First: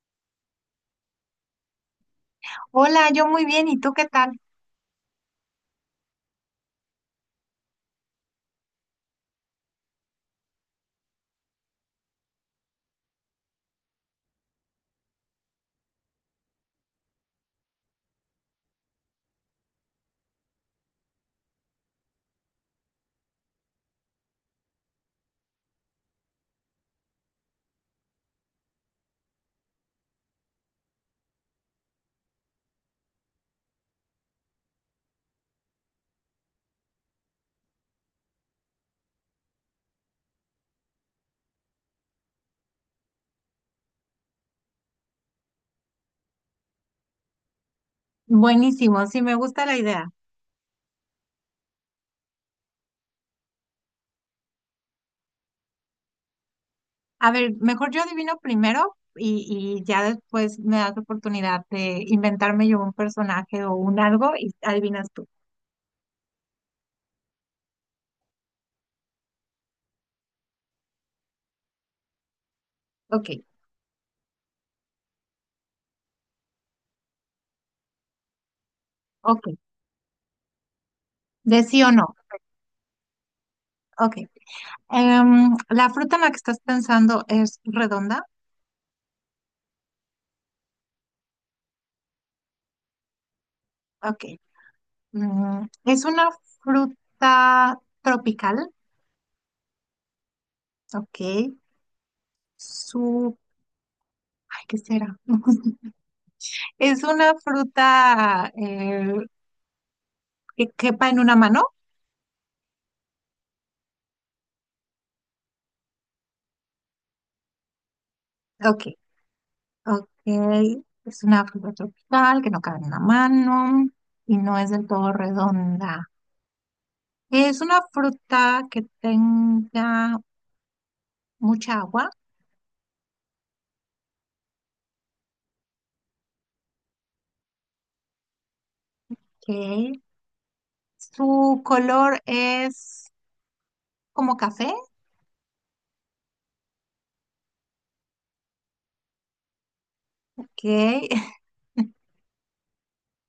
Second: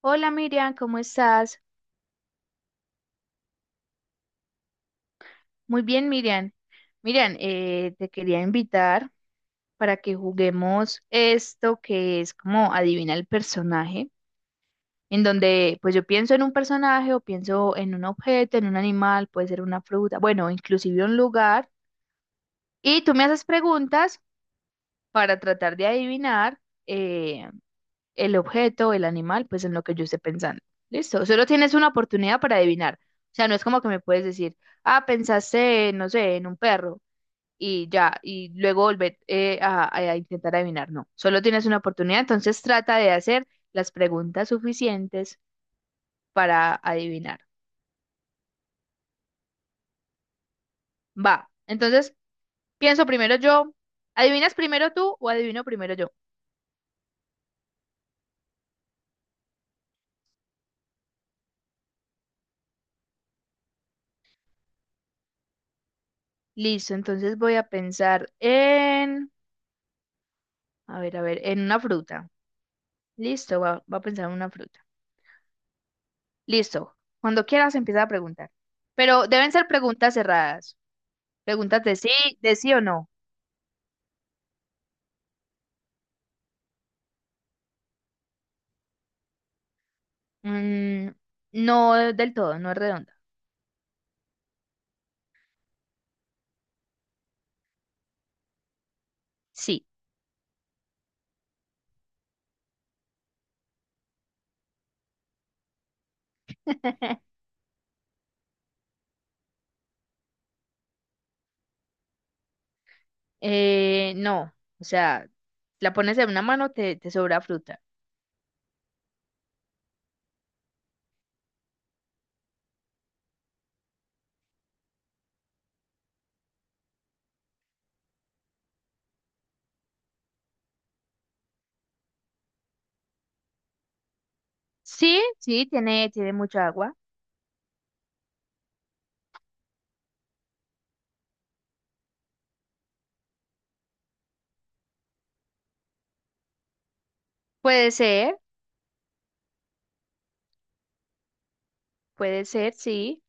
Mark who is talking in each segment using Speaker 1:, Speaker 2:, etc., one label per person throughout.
Speaker 1: Hola, Miriam, ¿cómo estás?
Speaker 2: Hola, yo muy bien, ¿y tú qué tal?
Speaker 1: Muy bien, Miriam. Miriam, te quería invitar para que juguemos esto que es como adivina el personaje, en donde pues yo pienso en un personaje o pienso en un objeto, en un animal, puede ser una fruta, bueno, inclusive un lugar, y tú me haces preguntas para tratar de adivinar eh, el objeto, el animal, pues en lo que yo esté pensando. Listo, solo tienes una oportunidad para adivinar. O sea, no es como que me puedes decir, ah, pensaste, no sé, en un perro y ya, y luego volver a intentar adivinar. No, solo tienes una oportunidad, entonces trata de hacer las preguntas suficientes para adivinar.
Speaker 2: Buenísimo, sí, me gusta la idea.
Speaker 1: Va, entonces pienso primero yo. ¿Adivinas primero tú o adivino primero yo?
Speaker 2: A ver, mejor yo adivino primero y ya después me das oportunidad de inventarme yo un personaje o un algo y adivinas tú.
Speaker 1: Listo, entonces voy a pensar en, a ver, en una fruta.
Speaker 2: Ok,
Speaker 1: Listo, va, va a pensar en una fruta. Listo. Cuando quieras empieza a preguntar. Pero
Speaker 2: ok,
Speaker 1: deben ser preguntas cerradas.
Speaker 2: de sí
Speaker 1: Preguntas
Speaker 2: o no.
Speaker 1: de sí o no.
Speaker 2: Ok. ¿La fruta en la que estás pensando es redonda?
Speaker 1: Mm, no del todo, no es redonda.
Speaker 2: Ok. Mm, ¿es una fruta tropical?
Speaker 1: Sí.
Speaker 2: Ok. Su... Ay, ¿qué será? Es una fruta que quepa en una mano.
Speaker 1: No. O sea, la pones en una mano, te sobra fruta.
Speaker 2: Ok, ok. Es una fruta tropical que no cabe en una mano y no es del todo redonda. Es una fruta que tenga mucha agua,
Speaker 1: Sí, sí, tiene, tiene mucha agua.
Speaker 2: que su color es como café,
Speaker 1: Puede ser,
Speaker 2: que
Speaker 1: puede ser, sí.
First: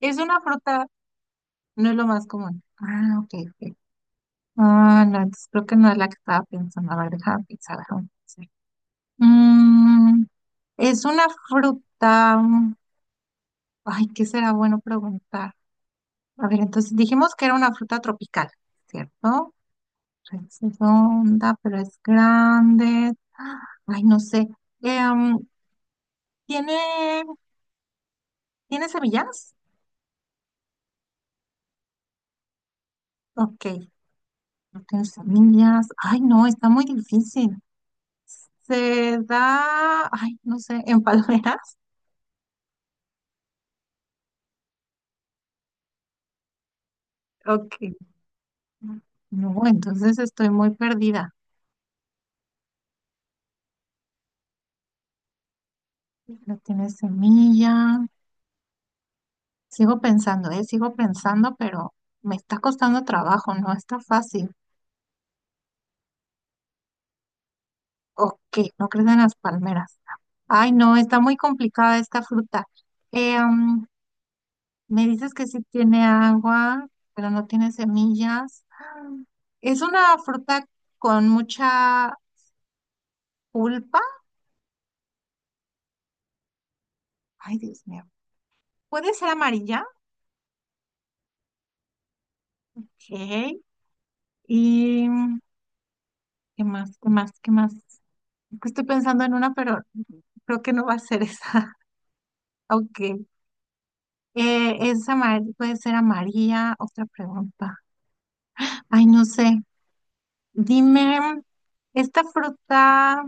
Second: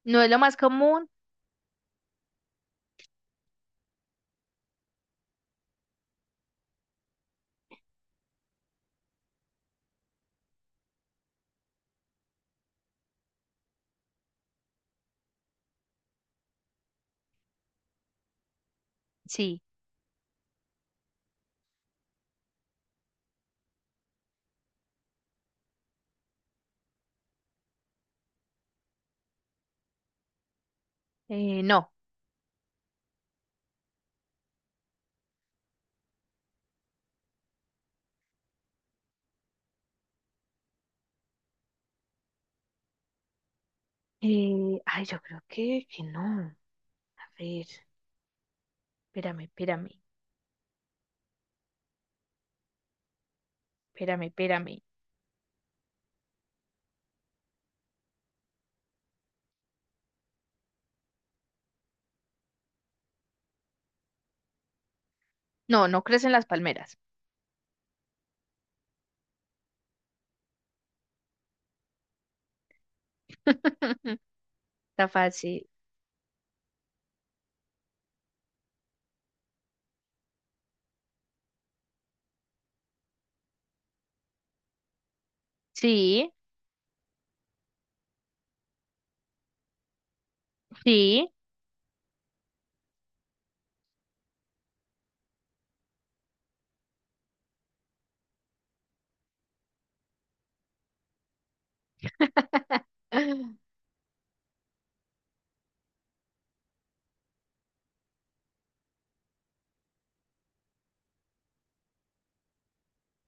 Speaker 2: es
Speaker 1: No es lo
Speaker 2: una
Speaker 1: más
Speaker 2: fruta,
Speaker 1: común,
Speaker 2: no es lo más común. Ah, ok, ok. Ah, no, entonces creo que no es la que estaba pensando. A ver, déjame pensar, déjame pensar. Mm, es una fruta. Ay, ¿qué será bueno preguntar? A ver, entonces dijimos que era una fruta tropical, ¿cierto?
Speaker 1: sí.
Speaker 2: Es redonda, pero es grande. Ah, ay, no sé. Em, ¿Tiene, tiene semillas?
Speaker 1: No.
Speaker 2: Ok, no tiene semillas. Ay, no, está muy difícil. Se da, ay, no sé, en palmeras.
Speaker 1: Ay, yo creo que no. A ver,
Speaker 2: Ok.
Speaker 1: espérame,
Speaker 2: No,
Speaker 1: espérame,
Speaker 2: entonces estoy muy perdida.
Speaker 1: espérame, espérame.
Speaker 2: No tiene semillas. Sigo pensando, pero me está costando trabajo, no está fácil.
Speaker 1: No, no crecen las palmeras.
Speaker 2: ¿O qué? ¿No crees en las palmeras? Ay, no, está muy complicada esta fruta. Eh, mm, me
Speaker 1: Está
Speaker 2: dices que sí
Speaker 1: fácil.
Speaker 2: tiene agua, pero no tiene semillas. Es una fruta con mucha pulpa.
Speaker 1: Sí,
Speaker 2: Ay, Dios mío. Puede ser amarilla.
Speaker 1: sí.
Speaker 2: Ok. ¿Y qué más? ¿Qué más? ¿Qué más? Es que estoy pensando en una, pero creo que no va a ser esa. Ok. Puede ser amarilla. Otra pregunta. Ay, no sé. Dime, esta fruta.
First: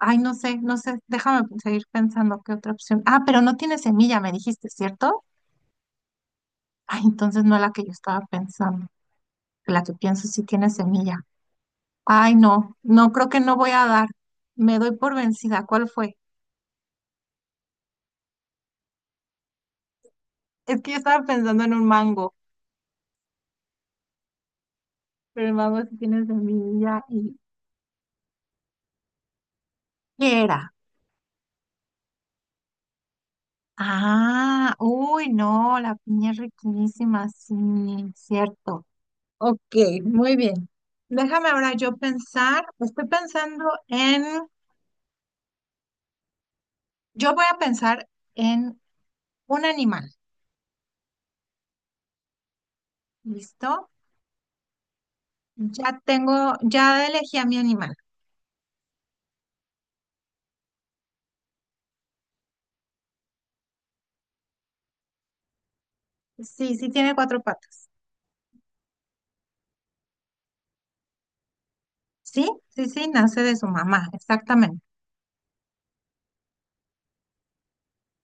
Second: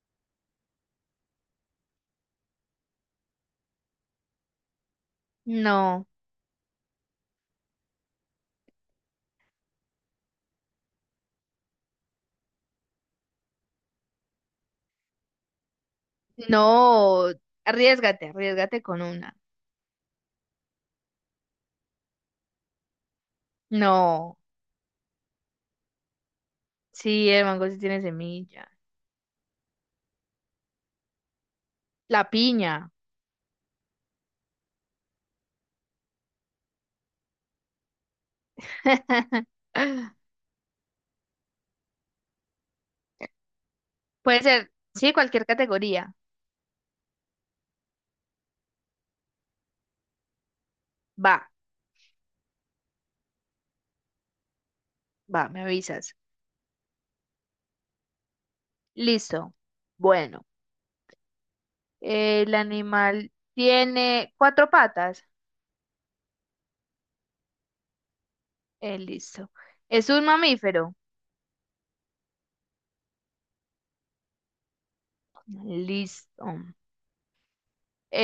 Speaker 2: Ay, no sé, no sé. Déjame seguir pensando qué otra opción. Ah, pero no tiene semilla, me dijiste, ¿cierto?
Speaker 1: No,
Speaker 2: Ay, entonces no la que yo estaba pensando. La que pienso sí tiene semilla. Ay, no, no creo que no voy a dar. Me doy por vencida. ¿Cuál fue?
Speaker 1: no. Arriesgate, arriesgate con una.
Speaker 2: Es que yo estaba pensando en un mango,
Speaker 1: No.
Speaker 2: pero el mango sí tiene semilla
Speaker 1: Sí,
Speaker 2: y...
Speaker 1: el mango sí tiene semilla.
Speaker 2: ¿Qué era?
Speaker 1: La piña.
Speaker 2: Ah, uy, no, la piña es riquísima, sí, cierto. Ok, muy bien. Déjame ahora yo pensar, estoy pensando en,
Speaker 1: Puede ser, sí, cualquier categoría.
Speaker 2: yo voy a pensar en un animal,
Speaker 1: Va,
Speaker 2: ¿listo?
Speaker 1: va, me
Speaker 2: Ya
Speaker 1: avisas.
Speaker 2: tengo, ya elegí a mi animal.
Speaker 1: Listo. Bueno, el animal tiene cuatro patas.
Speaker 2: Sí, sí tiene cuatro patas.
Speaker 1: Listo. Es un mamífero.
Speaker 2: Sí, sí, sí, nace de su mamá, exactamente.
Speaker 1: Listo.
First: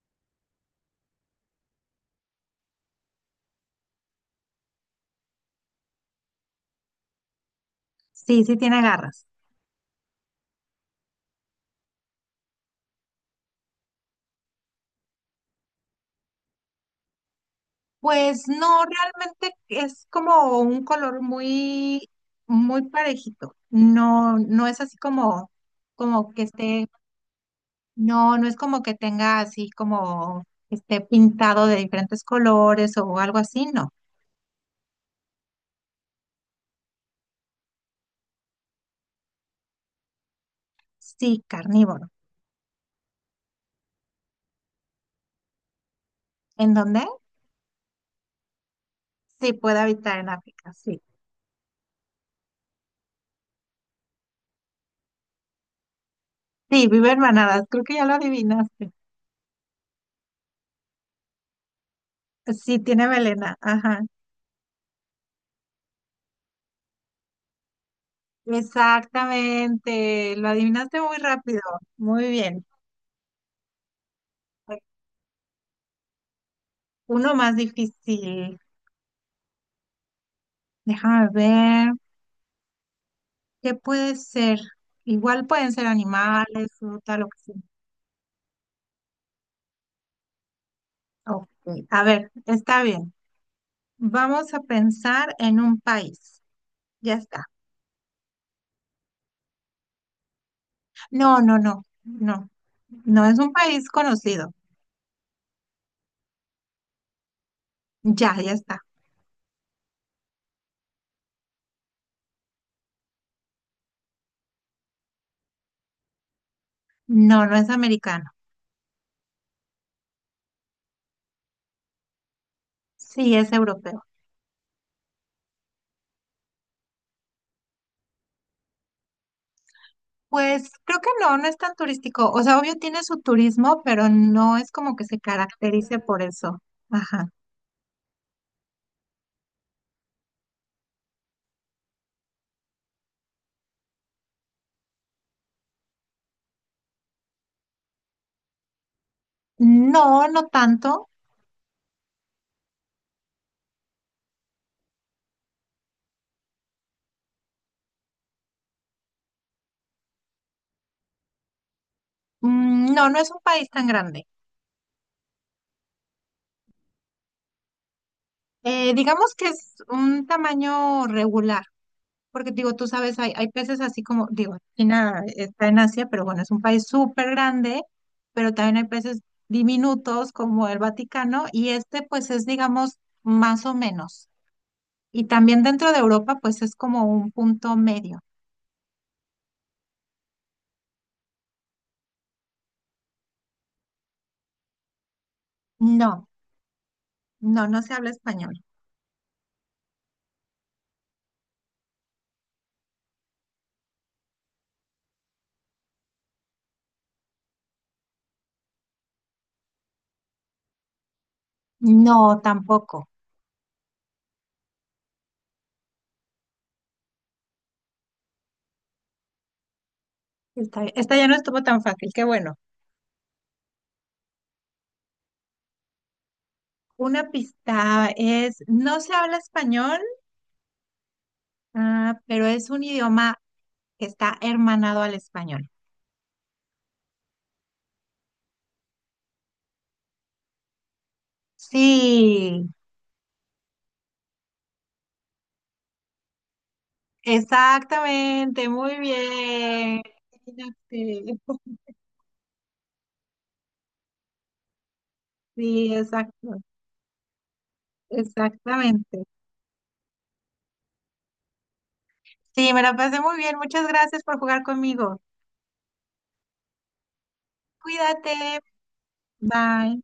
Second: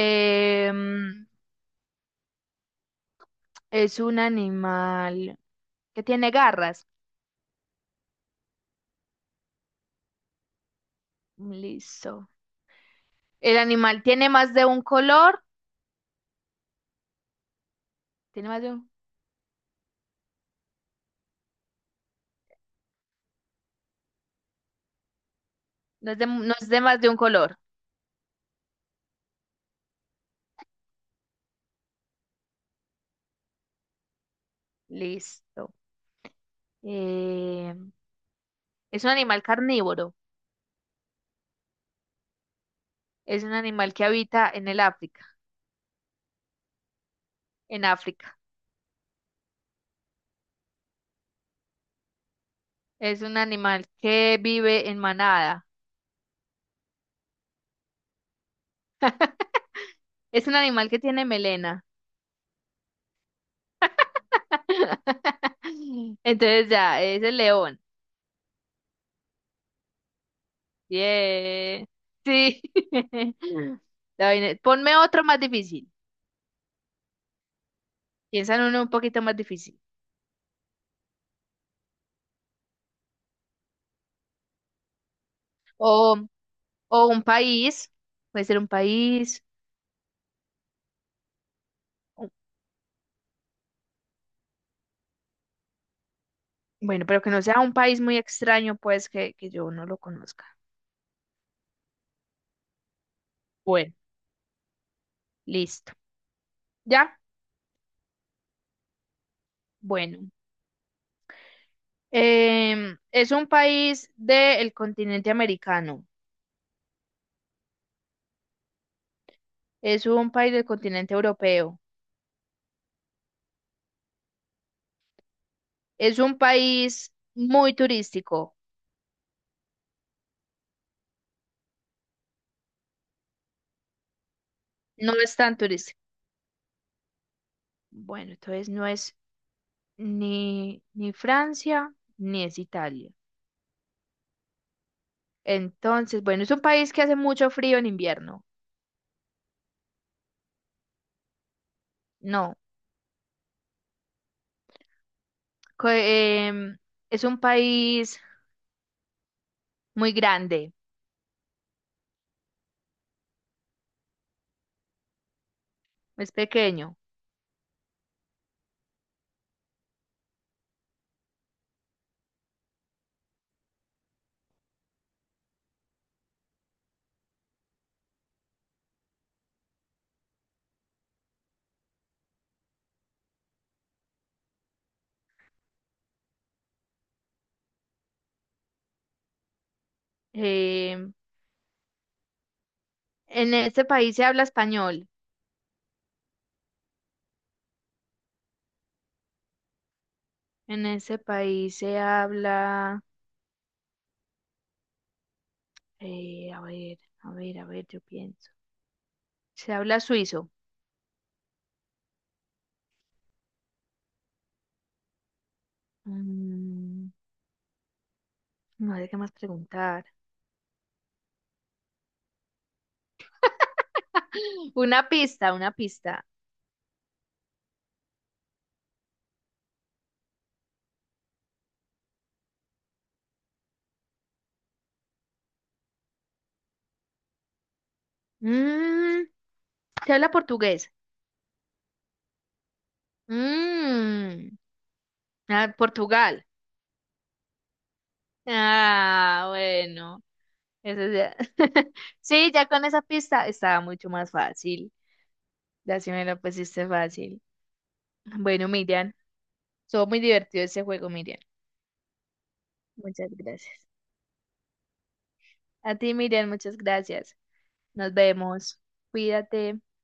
Speaker 1: Em, es un animal que tiene garras.
Speaker 2: Sí, sí tiene garras.
Speaker 1: Listo. El animal tiene más de un color.
Speaker 2: Pues
Speaker 1: Tiene más de
Speaker 2: no,
Speaker 1: un...
Speaker 2: realmente es como un color muy, muy parejito. No, no es así como,
Speaker 1: No es de,
Speaker 2: como que
Speaker 1: no es de
Speaker 2: esté,
Speaker 1: más de un color.
Speaker 2: no, no es como que tenga así como que esté pintado de diferentes colores o algo así, no.
Speaker 1: Listo. Eh, es un animal carnívoro.
Speaker 2: Sí, carnívoro.
Speaker 1: Es un animal que habita en el África.
Speaker 2: ¿En dónde?
Speaker 1: En África.
Speaker 2: Sí, puede habitar en África, sí.
Speaker 1: Es un animal que vive en manada.
Speaker 2: Sí, vive en manadas, creo que ya lo adivinaste.
Speaker 1: Es un animal que tiene melena.
Speaker 2: Sí, tiene melena, ajá.
Speaker 1: Entonces ya, es el león.
Speaker 2: Exactamente, lo adivinaste muy rápido.
Speaker 1: Yeah.
Speaker 2: Muy
Speaker 1: Sí.
Speaker 2: bien.
Speaker 1: La vaina es- Ponme otro más difícil.
Speaker 2: Uno más
Speaker 1: Piensa
Speaker 2: difícil.
Speaker 1: en uno un poquito más difícil.
Speaker 2: Déjame ver. ¿Qué puede ser? Igual pueden ser
Speaker 1: O,
Speaker 2: animales,
Speaker 1: o
Speaker 2: fruta,
Speaker 1: un
Speaker 2: lo que sea.
Speaker 1: país. Puede ser un país.
Speaker 2: Ok, a ver,
Speaker 1: O,
Speaker 2: está bien. Vamos a pensar en un país.
Speaker 1: bueno,
Speaker 2: Ya
Speaker 1: pero que no
Speaker 2: está.
Speaker 1: sea un país muy extraño, pues que yo no lo conozca.
Speaker 2: No, no, no, no. No es un país
Speaker 1: Bueno,
Speaker 2: conocido.
Speaker 1: listo. ¿Ya?
Speaker 2: Ya, ya está.
Speaker 1: Bueno. Es un país del continente americano.
Speaker 2: No, no es americano.
Speaker 1: Es un país del continente europeo.
Speaker 2: Sí, es europeo.
Speaker 1: Es un país muy turístico.
Speaker 2: Pues creo que no, no es tan turístico. O sea, obvio tiene su turismo, pero no es como que
Speaker 1: No
Speaker 2: se
Speaker 1: es tan
Speaker 2: caracterice
Speaker 1: turístico.
Speaker 2: por eso. Ajá.
Speaker 1: Bueno, entonces no es ni ni Francia, ni es Italia. Entonces, bueno, es un país que hace mucho frío en invierno.
Speaker 2: No, no tanto.
Speaker 1: No, co- es un país muy grande,
Speaker 2: Mm, no, no es un país tan grande.
Speaker 1: es pequeño.
Speaker 2: Digamos que es un tamaño regular, porque digo, tú sabes, hay peces así como, digo, China está en Asia, pero bueno, es un país súper grande, pero también hay peces diminutos como el Vaticano, y este pues es, digamos, más o menos. Y también dentro de Europa pues es como un punto medio.
Speaker 1: Em, en este país se habla español.
Speaker 2: No, no, no se habla español.
Speaker 1: En este país se habla, a ver, a ver, a ver, yo pienso. Se habla suizo.
Speaker 2: No, tampoco.
Speaker 1: Mm, no sé qué más preguntar.
Speaker 2: Esta ya no estuvo tan fácil, qué bueno.
Speaker 1: Una pista, una pista.
Speaker 2: Una pista es, no se habla español, ah, pero es un idioma que está hermanado al español.
Speaker 1: Mm, se habla portugués.
Speaker 2: Sí,
Speaker 1: Mm, ah, Portugal.
Speaker 2: exactamente, muy
Speaker 1: Ah,
Speaker 2: bien.
Speaker 1: bueno. Eso ya.
Speaker 2: Imagínate.
Speaker 1: Sí, ya con esa pista estaba mucho más fácil.
Speaker 2: Sí,
Speaker 1: Ya sí me lo
Speaker 2: exacto,
Speaker 1: pusiste fácil. Bueno, Miriam,
Speaker 2: exactamente.
Speaker 1: estuvo muy divertido ese juego, Miriam.
Speaker 2: Sí, me la pasé
Speaker 1: Muchas
Speaker 2: muy bien. Muchas
Speaker 1: gracias.
Speaker 2: gracias por jugar conmigo.
Speaker 1: A ti, Miriam, muchas gracias. Nos
Speaker 2: Cuídate.
Speaker 1: vemos. Cuídate.
Speaker 2: Bye.